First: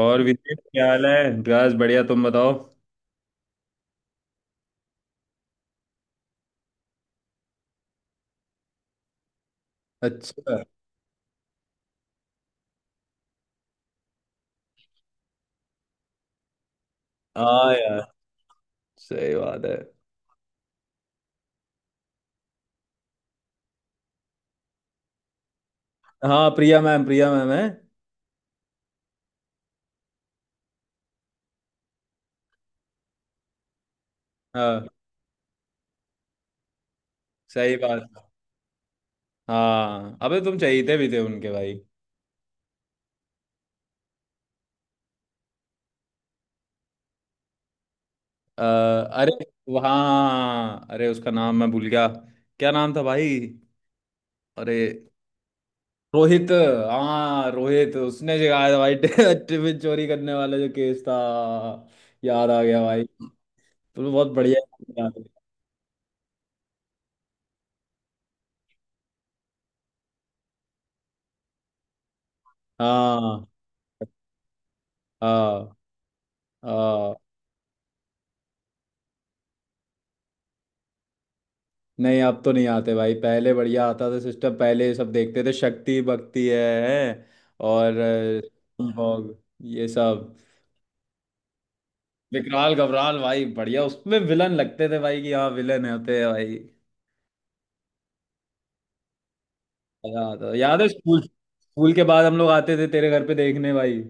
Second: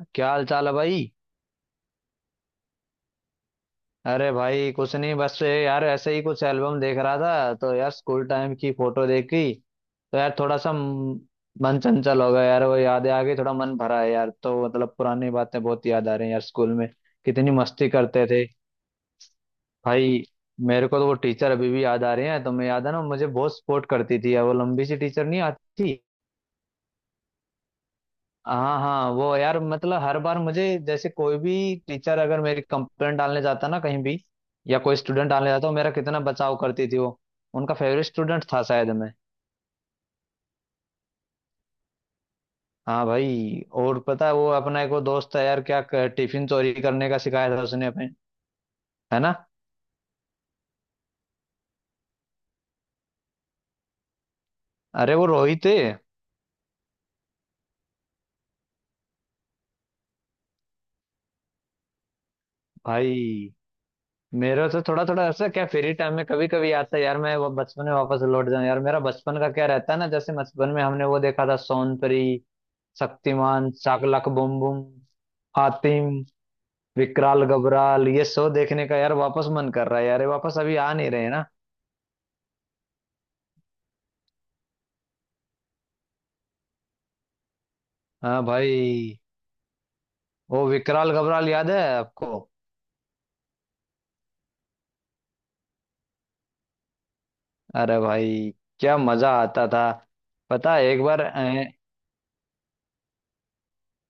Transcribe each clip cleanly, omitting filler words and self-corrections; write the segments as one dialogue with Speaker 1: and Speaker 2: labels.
Speaker 1: और
Speaker 2: क्या हाल
Speaker 1: विनीत
Speaker 2: चाल है
Speaker 1: क्या हाल
Speaker 2: भाई।
Speaker 1: है। बस बढ़िया। तुम बताओ।
Speaker 2: अरे भाई कुछ नहीं बस ये यार ऐसे ही कुछ एल्बम देख रहा था तो यार स्कूल टाइम की फोटो देखी। तो यार थोड़ा
Speaker 1: अच्छा।
Speaker 2: सा मन चंचल हो गया यार, वो यादें आ गई, थोड़ा मन भरा है यार। तो मतलब पुरानी बातें बहुत याद आ रही हैं यार, स्कूल में कितनी
Speaker 1: हाँ
Speaker 2: मस्ती
Speaker 1: यार।
Speaker 2: करते थे
Speaker 1: सही बात है।
Speaker 2: भाई। मेरे को तो वो टीचर अभी भी याद आ रहे हैं। तो मैं, याद है ना, मुझे बहुत सपोर्ट करती थी यार वो लंबी सी टीचर, नहीं आती।
Speaker 1: हाँ, प्रिया मैम। प्रिया मैम है।
Speaker 2: हाँ हाँ वो यार, मतलब हर बार मुझे जैसे कोई भी टीचर अगर मेरी कंप्लेंट डालने जाता ना कहीं भी, या
Speaker 1: हाँ,
Speaker 2: कोई स्टूडेंट डालने जाता, वो मेरा कितना बचाव करती थी वो। उनका
Speaker 1: सही
Speaker 2: फेवरेट
Speaker 1: बात।
Speaker 2: स्टूडेंट था शायद मैं।
Speaker 1: हाँ, अबे तुम चहेते भी थे उनके, भाई।
Speaker 2: हाँ भाई। और पता है वो अपना एक वो दोस्त है यार, टिफिन चोरी करने का सिखाया था उसने अपने, है ना।
Speaker 1: अरे। हाँ, अरे उसका नाम मैं भूल गया। क्या नाम था भाई? अरे।
Speaker 2: अरे वो रोहित है
Speaker 1: रोहित। हाँ रोहित, उसने सिखाया था भाई। टिफिन चोरी करने वाला जो केस था। याद आ गया भाई।
Speaker 2: भाई।
Speaker 1: तुम बहुत बढ़िया।
Speaker 2: मेरा तो थोड़ा
Speaker 1: याद है।
Speaker 2: थोड़ा ऐसा क्या फ्री टाइम में कभी कभी आता है यार, मैं वो बचपन में वापस लौट जाऊं यार। मेरा बचपन का क्या रहता है ना, जैसे बचपन में हमने वो देखा था सोनपरी,
Speaker 1: हाँ,
Speaker 2: शक्तिमान, शाकलाक बूम बूम,
Speaker 1: हाँ,
Speaker 2: हातिम,
Speaker 1: हाँ।
Speaker 2: विकराल गबराल। ये शो देखने का यार वापस मन कर रहा है यार। ये वापस अभी आ नहीं रहे हैं ना।
Speaker 1: नहीं, अब तो नहीं आते भाई। पहले बढ़िया आता था सिस्टम, पहले सब देखते थे, शक्ति भक्ति है, है? और
Speaker 2: हाँ भाई।
Speaker 1: Bulldog, ये सब।
Speaker 2: वो विकराल गबराल याद है आपको।
Speaker 1: विकराल घबराल भाई। बढ़िया उसमें विलन लगते थे भाई, कि हाँ विलन होते हैं भाई।
Speaker 2: अरे भाई क्या मजा आता था।
Speaker 1: मजा आता था।
Speaker 2: पता
Speaker 1: याद
Speaker 2: है
Speaker 1: है,
Speaker 2: एक
Speaker 1: स्कूल
Speaker 2: बार
Speaker 1: स्कूल के बाद हम लोग आते थे तेरे घर पे देखने भाई।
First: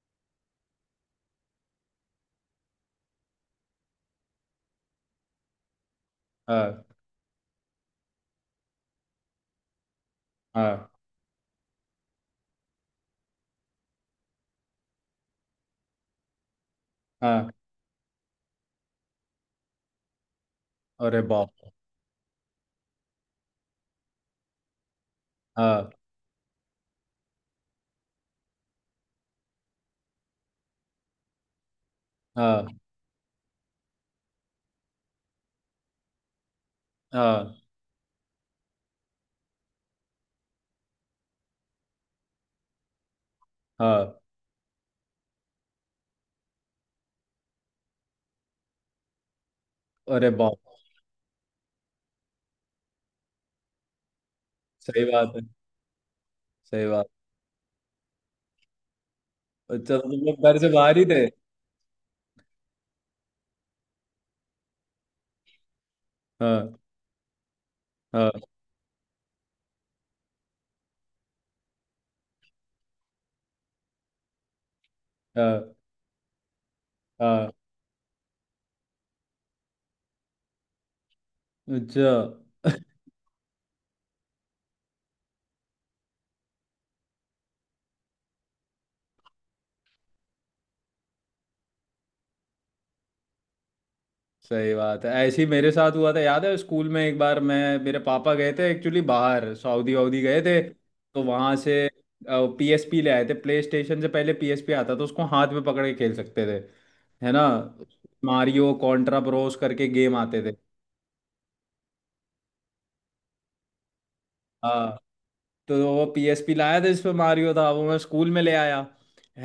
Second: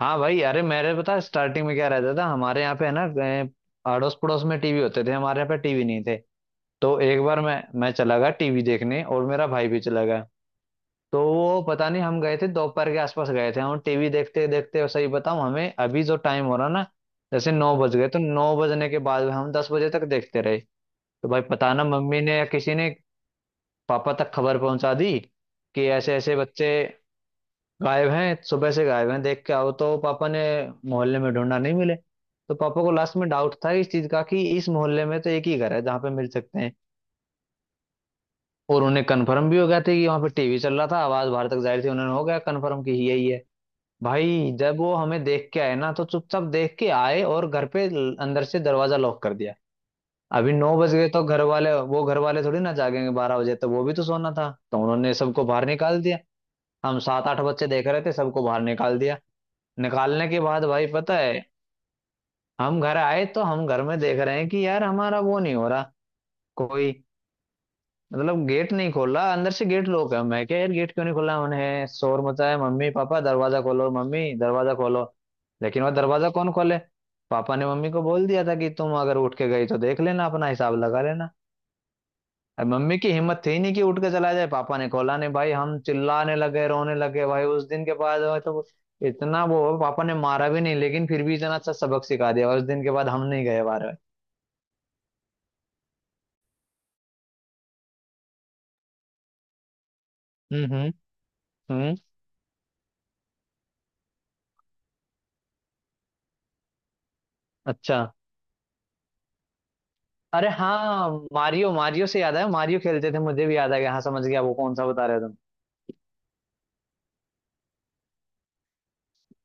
Speaker 2: हाँ भाई। अरे मेरे, पता स्टार्टिंग में क्या रहता था हमारे यहाँ पे है ना, अड़ोस पड़ोस में टीवी होते थे, हमारे यहाँ पे टीवी नहीं थे।
Speaker 1: हाँ,
Speaker 2: तो एक बार मैं चला गया टीवी देखने, और मेरा भाई भी चला गया।
Speaker 1: हाँ,
Speaker 2: तो वो पता नहीं, हम गए थे दोपहर के आसपास गए थे हम। टीवी देखते देखते, सही बताऊं हमें, अभी जो टाइम हो रहा ना
Speaker 1: हाँ।
Speaker 2: जैसे 9 बज गए। तो 9 बजने के बाद हम 10 बजे तक देखते रहे।
Speaker 1: अरे
Speaker 2: तो भाई
Speaker 1: बाप।
Speaker 2: पता ना, मम्मी ने या किसी ने पापा तक खबर पहुंचा दी कि
Speaker 1: हाँ,
Speaker 2: ऐसे ऐसे बच्चे गायब हैं, सुबह से गायब हैं, देख के आओ। तो पापा ने मोहल्ले में ढूंढा, नहीं मिले। तो
Speaker 1: हाँ,
Speaker 2: पापा को लास्ट में डाउट था इस चीज का, कि इस मोहल्ले में तो एक ही घर है जहाँ पे मिल सकते हैं।
Speaker 1: हाँ,
Speaker 2: और उन्हें कन्फर्म भी हो गया था कि वहां पे टीवी चल रहा था, आवाज बाहर तक जाहिर थी, उन्हें हो गया कन्फर्म कि यही है।
Speaker 1: हाँ।
Speaker 2: भाई जब वो हमें देख के आए ना, तो चुपचाप देख के आए, और घर पे अंदर से दरवाजा लॉक कर दिया।
Speaker 1: अरे
Speaker 2: अभी
Speaker 1: बाप।
Speaker 2: 9 बज गए, तो घर वाले, वो घर वाले थोड़ी ना जागेंगे 12 बजे, तो वो भी तो सोना था, तो
Speaker 1: सही
Speaker 2: उन्होंने
Speaker 1: बात है।
Speaker 2: सबको बाहर निकाल दिया।
Speaker 1: सही
Speaker 2: हम
Speaker 1: बात।
Speaker 2: सात आठ बच्चे देख रहे थे, सबको बाहर निकाल दिया।
Speaker 1: अच्छा तो तुम
Speaker 2: निकालने के
Speaker 1: लोग घर
Speaker 2: बाद
Speaker 1: से
Speaker 2: भाई
Speaker 1: बाहर ही
Speaker 2: पता
Speaker 1: थे?
Speaker 2: है, हम घर आए तो हम घर में देख रहे हैं कि यार हमारा वो नहीं हो रहा
Speaker 1: हाँ,
Speaker 2: कोई,
Speaker 1: हाँ,
Speaker 2: मतलब गेट नहीं खोला, अंदर से गेट लॉक है। मैं क्या यार, गेट क्यों नहीं खोला उन्हें, शोर मचाया, मम्मी पापा दरवाजा खोलो, मम्मी दरवाजा खोलो।
Speaker 1: हाँ,
Speaker 2: लेकिन वह दरवाजा कौन खोले।
Speaker 1: हाँ।
Speaker 2: पापा ने मम्मी को बोल दिया था कि तुम अगर उठ के गई तो देख लेना, अपना हिसाब लगा लेना।
Speaker 1: अच्छा।
Speaker 2: अब मम्मी की हिम्मत थी नहीं कि उठ के चला जाए, पापा ने खोला नहीं भाई। हम चिल्लाने लगे, रोने लगे भाई। उस दिन के बाद वो तो, इतना वो पापा ने मारा भी नहीं, लेकिन फिर भी इतना अच्छा सबक सिखा दिया, उस दिन के बाद हम नहीं गए बार।
Speaker 1: सही बात है। ऐसे ही मेरे साथ हुआ था, याद है स्कूल में एक बार। मैं मेरे पापा गए थे एक्चुअली बाहर, सऊदी वऊदी गए थे।
Speaker 2: हम्म, हम्म,
Speaker 1: तो वहां से
Speaker 2: हम्म।
Speaker 1: पीएसपी ले आए थे। प्ले स्टेशन से पहले पीएसपी आता, तो उसको हाथ में पकड़ के खेल सकते थे। है ना।
Speaker 2: अच्छा।
Speaker 1: मारियो, कॉन्ट्रा ब्रोस करके गेम आते
Speaker 2: अरे
Speaker 1: थे।
Speaker 2: हाँ मारियो, मारियो से याद है, मारियो खेलते थे, मुझे भी याद आ गया, हाँ समझ गया वो कौन सा
Speaker 1: हाँ।
Speaker 2: बता रहे हो तुम।
Speaker 1: तो वो पीएसपी लाया था, इसमें मारियो था, वो मैं स्कूल में ले आया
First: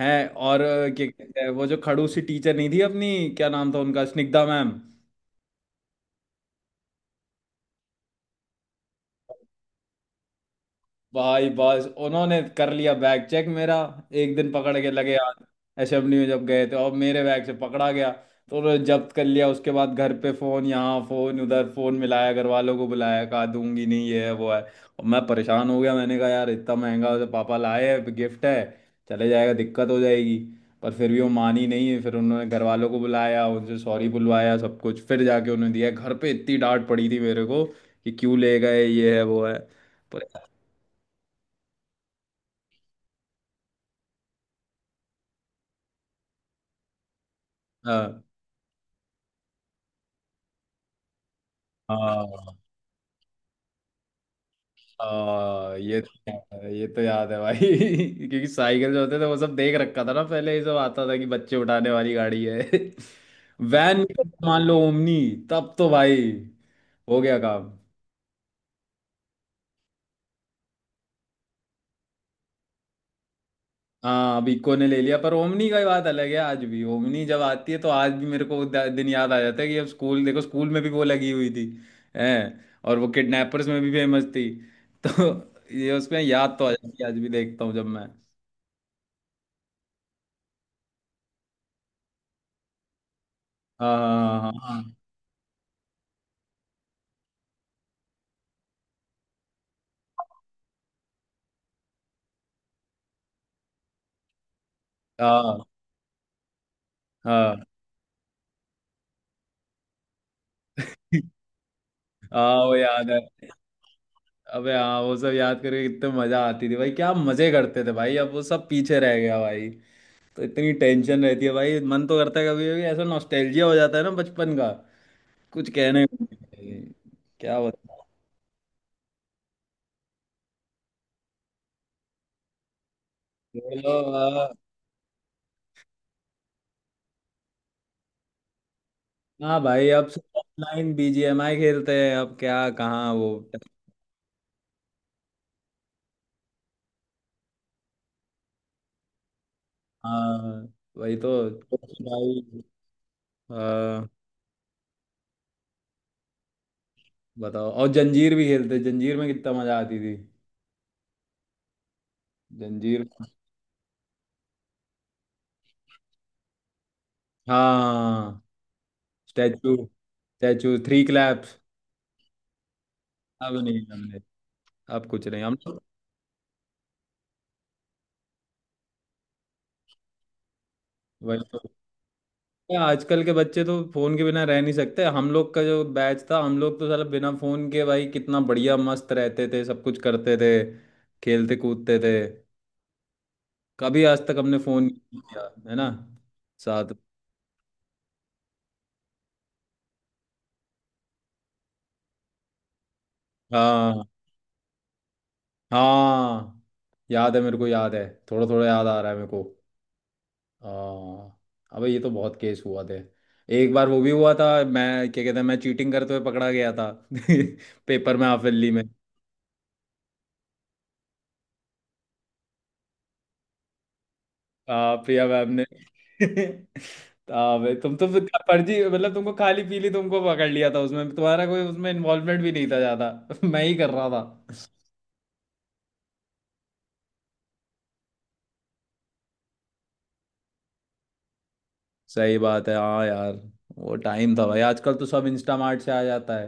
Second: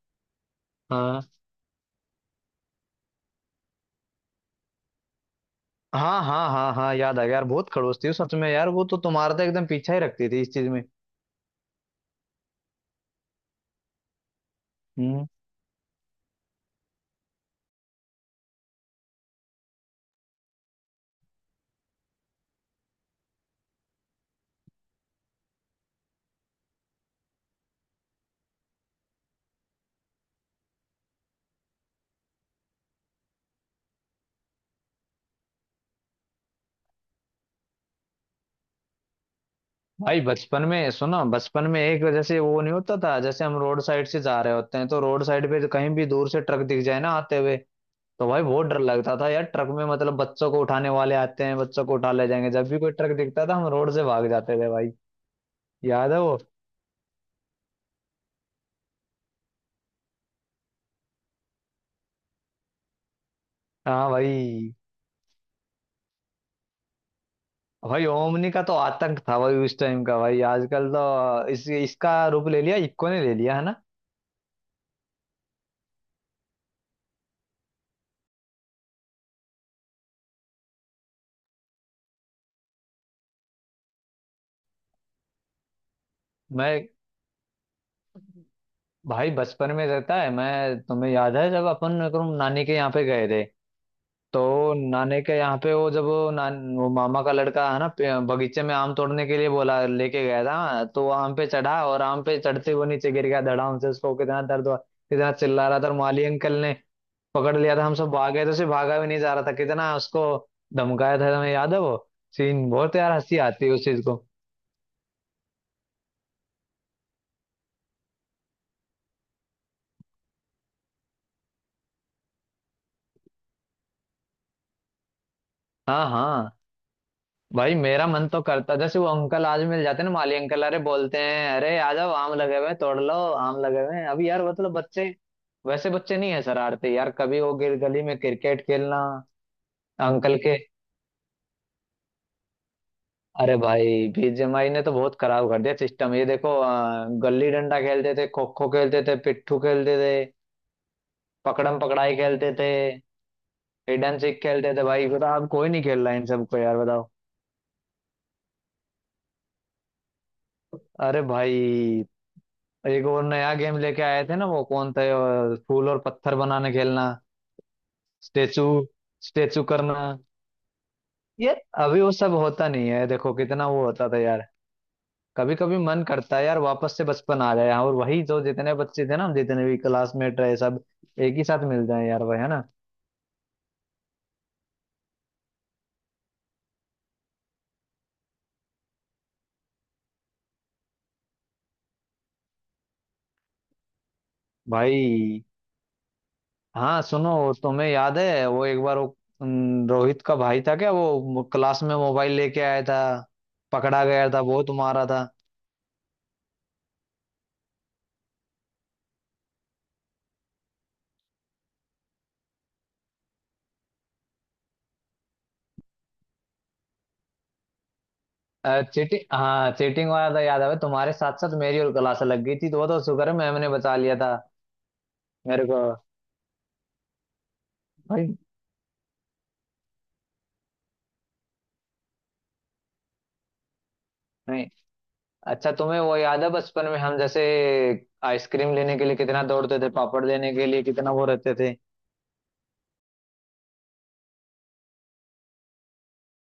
Speaker 1: है। और क्या
Speaker 2: हाँ
Speaker 1: कहते हैं वो जो खड़ूसी टीचर नहीं थी अपनी, क्या नाम था उनका, स्निग्धा मैम।
Speaker 2: हाँ हाँ हाँ, हाँ याद आ गया यार, बहुत खड़ूस थी वो सच में यार। वो तो तुम्हारा तो एकदम पीछा ही रखती थी इस चीज में।
Speaker 1: भाई बस उन्होंने कर लिया बैग चेक मेरा। एक दिन पकड़ के लगे
Speaker 2: हम्म।
Speaker 1: यार। एसएमडी में जब गए थे और मेरे बैग से पकड़ा गया। तो उन्होंने जब्त कर लिया। उसके बाद घर पे फोन, यहाँ फोन, उधर फोन मिलाया, घर वालों को बुलाया, कहा दूंगी नहीं, ये है वो है। और मैं परेशान हो गया, मैंने कहा यार इतना महंगा, उसे पापा लाए हैं, गिफ्ट है, चले जाएगा, दिक्कत हो जाएगी। पर फिर भी वो मानी नहीं है। फिर उन्होंने घर वालों को बुलाया, उनसे सॉरी बुलवाया सब कुछ, फिर जाके उन्होंने दिया। घर पे इतनी डांट पड़ी थी मेरे को कि क्यों ले गए, ये है वो है।
Speaker 2: भाई
Speaker 1: पर
Speaker 2: बचपन में सुनो, बचपन में एक जैसे वो नहीं होता था, जैसे हम रोड साइड से जा रहे होते हैं तो रोड साइड पे कहीं भी दूर से ट्रक दिख जाए ना आते हुए,
Speaker 1: हाँ,
Speaker 2: तो भाई बहुत डर लगता था यार ट्रक में, मतलब बच्चों को उठाने वाले आते हैं, बच्चों को उठा ले जाएंगे,
Speaker 1: हाँ,
Speaker 2: जब भी कोई ट्रक दिखता था हम रोड से भाग जाते थे भाई।
Speaker 1: हाँ। ये तो
Speaker 2: याद है वो।
Speaker 1: याद है, ये तो याद है भाई। क्योंकि साइकिल जो होते थे, वो सब देख रखा था ना। पहले ये सब आता था कि बच्चे उठाने वाली गाड़ी है। वैन में
Speaker 2: हाँ
Speaker 1: तो मान
Speaker 2: भाई।
Speaker 1: लो ओमनी। तब तो भाई हो गया काम।
Speaker 2: भाई ओमनी का तो आतंक था भाई उस टाइम का। भाई आजकल तो इस इसका रूप ले लिया, इक्को ने ले लिया, है ना।
Speaker 1: हाँ, अब इको ने ले लिया, पर ओमनी का ही बात अलग है। आज भी ओमनी जब आती है, तो आज भी मेरे को वो दिन याद आ जाता है कि अब स्कूल, देखो स्कूल में भी वो लगी हुई थी है। और वो किडनैपर्स में भी फेमस थी। तो ये उसमें याद तो आ
Speaker 2: मैं,
Speaker 1: जाती है, आज भी देखता हूँ जब मैं।
Speaker 2: भाई बचपन में रहता है, मैं तुम्हें याद है जब अपन एकदम नानी के यहाँ पे गए थे।
Speaker 1: हाँ, हाँ, हाँ, हाँ।
Speaker 2: तो
Speaker 1: हाँ।
Speaker 2: नानी के यहाँ पे वो, जब वो, वो मामा का लड़का है ना, बगीचे में आम तोड़ने के लिए बोला, लेके गया था। तो वो आम पे चढ़ा, और आम पे चढ़ते हुए नीचे गिर गया धड़ाम से, उसको कितना दर्द हुआ, कितना
Speaker 1: हाँ,
Speaker 2: चिल्ला रहा था, और माली अंकल ने पकड़
Speaker 1: हाँ।
Speaker 2: लिया था। हम सब भाग गए, तो उसे भागा भी नहीं जा रहा था, कितना उसको धमकाया था, तुम्हें याद है वो
Speaker 1: हाँ
Speaker 2: सीन।
Speaker 1: वो
Speaker 2: बहुत
Speaker 1: याद
Speaker 2: यार हंसी
Speaker 1: है।
Speaker 2: आती है उस चीज को।
Speaker 1: अबे हाँ, वो सब याद करके कितने मजा आती थी भाई। क्या मजे करते थे भाई। अब वो सब पीछे रह गया भाई। तो इतनी टेंशन रहती है भाई। मन तो करता है, कभी कभी ऐसा नॉस्टैल्जिया हो जाता है ना, बचपन का। कुछ कहने
Speaker 2: हाँ
Speaker 1: को
Speaker 2: हाँ।
Speaker 1: नहीं है। क्या
Speaker 2: भाई
Speaker 1: बताऊं।
Speaker 2: मेरा मन तो करता जैसे वो अंकल आज मिल जाते ना माली अंकल, अरे बोलते हैं अरे आ जाओ आम लगे हुए हैं, तोड़ लो आम लगे
Speaker 1: चलो
Speaker 2: हुए हैं अभी यार।
Speaker 1: हाँ।
Speaker 2: मतलब बच्चे वैसे बच्चे नहीं है, शरारते यार कभी, वो गिर गली में क्रिकेट खेलना
Speaker 1: हाँ भाई, अब सब
Speaker 2: अंकल के।
Speaker 1: ऑनलाइन बीजीएमआई खेलते हैं। अब क्या, कहाँ वो।
Speaker 2: अरे भाई बीजेएमआई ने तो बहुत खराब कर दिया सिस्टम। ये देखो गली डंडा खेलते थे, खो खो खेलते थे, पिट्ठू खेलते थे,
Speaker 1: हाँ, वही तो
Speaker 2: पकड़म पकड़ाई खेलते
Speaker 1: भाई।
Speaker 2: थे,
Speaker 1: हाँ,
Speaker 2: हिडन सीख खेलते थे भाई। बता, अब कोई नहीं खेल रहा है इन सबको यार, बताओ।
Speaker 1: बताओ। और जंजीर भी खेलते, जंजीर में कितना मजा आती थी।
Speaker 2: अरे भाई
Speaker 1: जंजीर।
Speaker 2: एक और नया गेम लेके आए थे ना वो कौन था, फूल और पत्थर बनाने खेलना,
Speaker 1: हाँ,
Speaker 2: स्टेचू स्टेचू
Speaker 1: स्टैचू,
Speaker 2: करना
Speaker 1: स्टैचू थ्री
Speaker 2: ये।
Speaker 1: क्लैप्स।
Speaker 2: अभी वो सब होता नहीं है, देखो
Speaker 1: अब
Speaker 2: कितना वो
Speaker 1: नहीं
Speaker 2: होता था
Speaker 1: हमने,
Speaker 2: यार।
Speaker 1: अब कुछ नहीं हम
Speaker 2: कभी कभी
Speaker 1: लोग।
Speaker 2: मन करता है यार वापस से बचपन आ जाए, हाँ, और वही जो जितने बच्चे थे ना, हम जितने भी क्लासमेट रहे सब एक
Speaker 1: वही
Speaker 2: ही
Speaker 1: तो।
Speaker 2: साथ मिल जाए यार भाई, है ना।
Speaker 1: क्या, आजकल के बच्चे तो फोन के बिना रह नहीं सकते। हम लोग का जो बैच था, हम लोग तो साला बिना फोन के भाई कितना बढ़िया मस्त रहते थे, सब कुछ करते थे, खेलते कूदते थे। कभी आज तक हमने फोन नहीं
Speaker 2: भाई।
Speaker 1: किया, है ना, साथ।
Speaker 2: हाँ सुनो, तुम्हें याद है वो एक बार वो, रोहित का भाई था क्या वो, क्लास में मोबाइल लेके आया था,
Speaker 1: हाँ,
Speaker 2: पकड़ा गया था, वो तुम्हारा था।
Speaker 1: हाँ। याद है, मेरे को याद है, थोड़ा थोड़ा याद आ रहा है मेरे को। हाँ। अबे ये तो बहुत केस हुआ थे। एक बार वो भी हुआ था। मैं, क्या कहते हैं, मैं चीटिंग करते हुए पकड़ा गया था। पेपर में, हाफिली में।
Speaker 2: चीटिंग, हाँ चीटिंग वाला था, याद है भाई, तुम्हारे साथ साथ मेरी और क्लास लग गई थी, तो वो तो शुक्र है मैम ने बचा लिया था
Speaker 1: प्रिया मैम ने।
Speaker 2: मेरे को
Speaker 1: बे, तुम तो फिर
Speaker 2: भाई।
Speaker 1: फर्जी, मतलब तुमको खाली पीली तुमको पकड़ लिया था, उसमें तुम्हारा कोई उसमें इन्वॉल्वमेंट भी नहीं था ज्यादा। मैं ही कर रहा था।
Speaker 2: नहीं। अच्छा तुम्हें वो याद है बचपन में हम जैसे आइसक्रीम लेने के लिए कितना दौड़ते थे, पापड़ लेने के लिए कितना वो रहते थे।
Speaker 1: सही बात है, हाँ यार। वो टाइम था भाई। आजकल तो सब इंस्टामार्ट से आ जाता है।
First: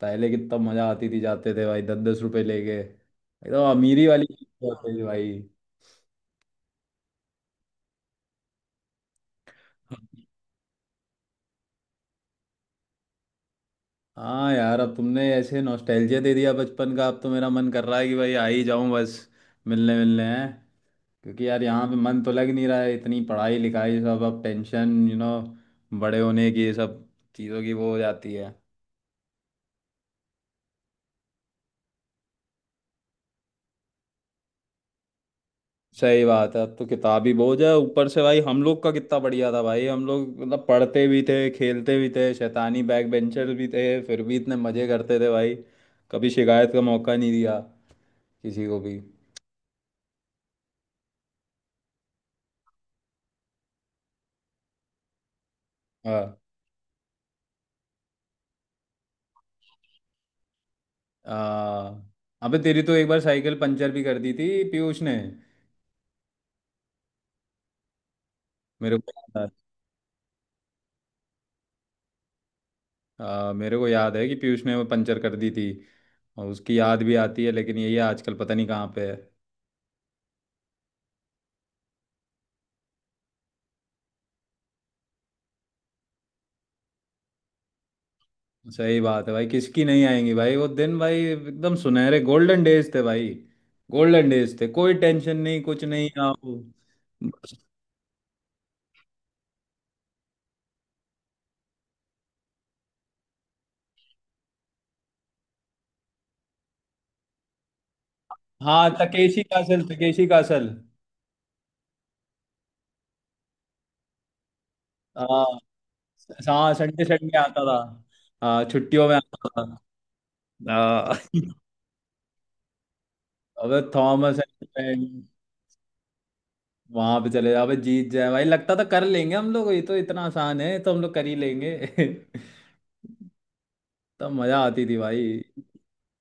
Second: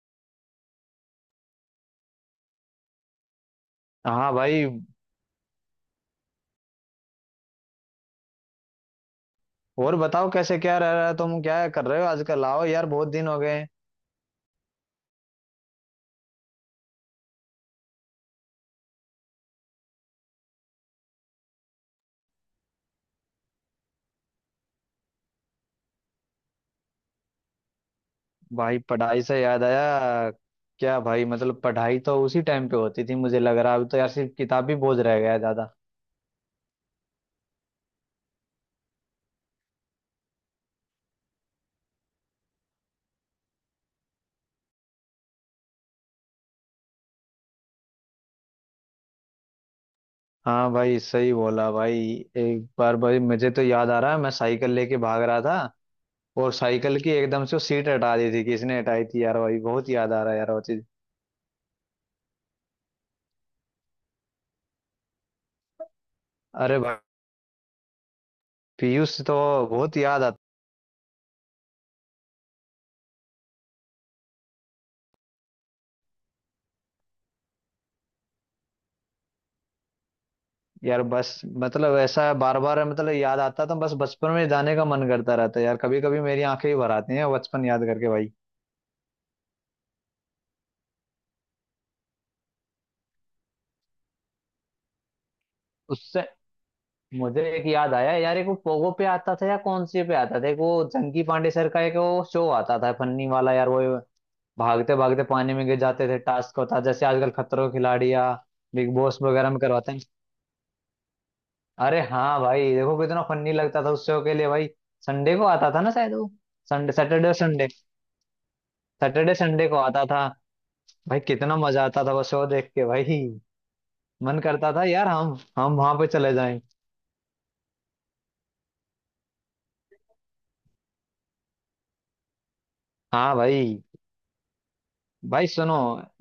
Speaker 1: पहले कितना मजा आती थी, जाते थे भाई दस दस रुपए लेके, एकदम अमीरी वाली
Speaker 2: हाँ
Speaker 1: चीज़
Speaker 2: भाई।
Speaker 1: होती थी भाई।
Speaker 2: और बताओ कैसे, क्या रह रहा है, तुम क्या कर रहे हो आजकल, आओ यार बहुत दिन हो गए।
Speaker 1: हाँ यार, अब तुमने ऐसे नॉस्टैल्जिया दे दिया बचपन का, अब तो मेरा मन कर रहा है कि भाई आ ही जाऊं बस, मिलने मिलने हैं। क्योंकि यार यहाँ पे मन तो लग नहीं रहा है, इतनी पढ़ाई लिखाई, सब अब टेंशन यू नो, बड़े होने की ये सब चीज़ों की वो हो जाती है।
Speaker 2: भाई पढ़ाई से याद आया, क्या भाई मतलब पढ़ाई तो उसी टाइम पे होती थी, मुझे लग रहा है। अभी तो यार सिर्फ किताबी बोझ रह गया है ज्यादा।
Speaker 1: सही बात है, अब तो किताबी बोझ है ऊपर से भाई। हम लोग का कितना बढ़िया था भाई, हम लोग मतलब पढ़ते भी थे, खेलते भी थे, शैतानी बैक बेंचर भी थे, फिर भी इतने मज़े करते थे भाई। कभी शिकायत का मौका नहीं दिया किसी को भी।
Speaker 2: हाँ भाई सही बोला भाई। एक बार भाई मुझे तो याद आ रहा है, मैं साइकिल लेके भाग रहा था,
Speaker 1: हाँ।
Speaker 2: और साइकिल की एकदम से वो सीट हटा दी थी, किसने हटाई थी यार भाई, बहुत याद आ रहा है यार वो चीज।
Speaker 1: आ, अबे तेरी तो एक बार साइकिल पंचर भी कर दी थी पीयूष ने।
Speaker 2: अरे भाई,
Speaker 1: मेरे को
Speaker 2: पीयूष तो
Speaker 1: याद
Speaker 2: बहुत याद आता।
Speaker 1: है। मेरे को याद है कि पीयूष ने वो पंचर कर दी थी। और उसकी याद भी आती है, लेकिन यही आजकल पता नहीं कहाँ पे है।
Speaker 2: यार बस मतलब ऐसा बार बार मतलब याद आता, तो बस बचपन में जाने का मन करता रहता है यार। कभी कभी मेरी आंखें ही भर आती हैं बचपन याद करके भाई।
Speaker 1: सही बात है भाई, किसकी नहीं आएंगी भाई। वो दिन भाई एकदम सुनहरे गोल्डन डेज थे भाई। गोल्डन डेज थे, कोई टेंशन नहीं, कुछ नहीं।
Speaker 2: उससे
Speaker 1: आओ।
Speaker 2: मुझे
Speaker 1: बस-
Speaker 2: एक याद आया यार, एक वो पोगो पे आता था या कौन सी पे आता था एक वो, जंकी पांडे सर का एक वो शो आता था फन्नी वाला यार। वो भागते भागते पानी में गिर जाते थे, टास्क होता था, जैसे आजकल खतरों के खिलाड़ी या
Speaker 1: हाँ,
Speaker 2: बिग बॉस
Speaker 1: तकेशी
Speaker 2: वगैरह
Speaker 1: का
Speaker 2: में
Speaker 1: असल
Speaker 2: करवाते हैं।
Speaker 1: तकेशी का असल
Speaker 2: अरे हाँ भाई देखो कितना फन्नी लगता था उस शो के लिए भाई। संडे को आता था ना शायद वो,
Speaker 1: हाँ,
Speaker 2: संडे,
Speaker 1: संडे,
Speaker 2: सैटरडे और
Speaker 1: संडे आता
Speaker 2: संडे,
Speaker 1: था। हाँ, छुट्टियों में
Speaker 2: सैटरडे
Speaker 1: आता
Speaker 2: संडे
Speaker 1: था।
Speaker 2: को आता था।
Speaker 1: हाँ।
Speaker 2: भाई कितना मजा आता था वो शो देख के भाई।
Speaker 1: अबे
Speaker 2: मन
Speaker 1: थॉमस।
Speaker 2: करता था यार हम वहां पे चले जाएं।
Speaker 1: वहां पे चले जाओ, अबे जीत जाए भाई, लगता था कर लेंगे हम लोग, ये तो इतना आसान है, तो हम लोग कर ही लेंगे।
Speaker 2: हाँ भाई।
Speaker 1: तब मजा आती थी भाई।
Speaker 2: भाई सुनो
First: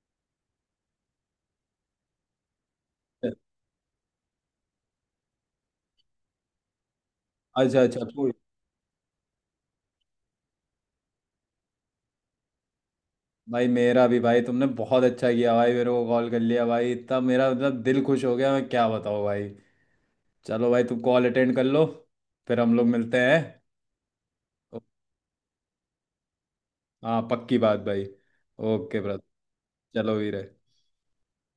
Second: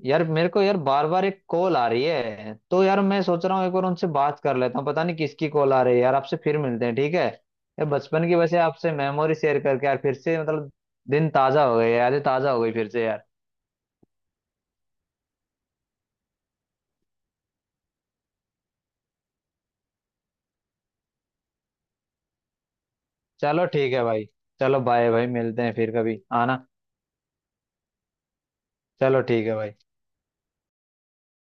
Speaker 2: यार मेरे को यार, बार बार एक कॉल आ रही है, तो यार मैं सोच रहा हूँ एक बार उनसे बात कर लेता हूँ, पता नहीं किसकी कॉल आ रही है यार। आपसे फिर मिलते हैं, ठीक है
Speaker 1: अच्छा
Speaker 2: यार।
Speaker 1: अच्छा,
Speaker 2: बचपन
Speaker 1: कोई।
Speaker 2: की वैसे आपसे मेमोरी शेयर करके यार, फिर से मतलब दिन ताजा हो गए, यादें ताजा हो गई फिर से यार।
Speaker 1: भाई मेरा भी भाई, तुमने बहुत अच्छा किया भाई, मेरे को कॉल कर लिया भाई, तब मेरा मतलब दिल खुश हो गया, मैं क्या बताऊँ भाई। चलो भाई, तुम कॉल अटेंड कर लो, फिर हम लोग मिलते हैं।
Speaker 2: चलो ठीक है भाई। चलो बाय भाई, मिलते हैं फिर, कभी आना।
Speaker 1: हाँ पक्की बात भाई। ओके
Speaker 2: चलो
Speaker 1: ब्रदर।
Speaker 2: ठीक है भाई।
Speaker 1: चलो वीर।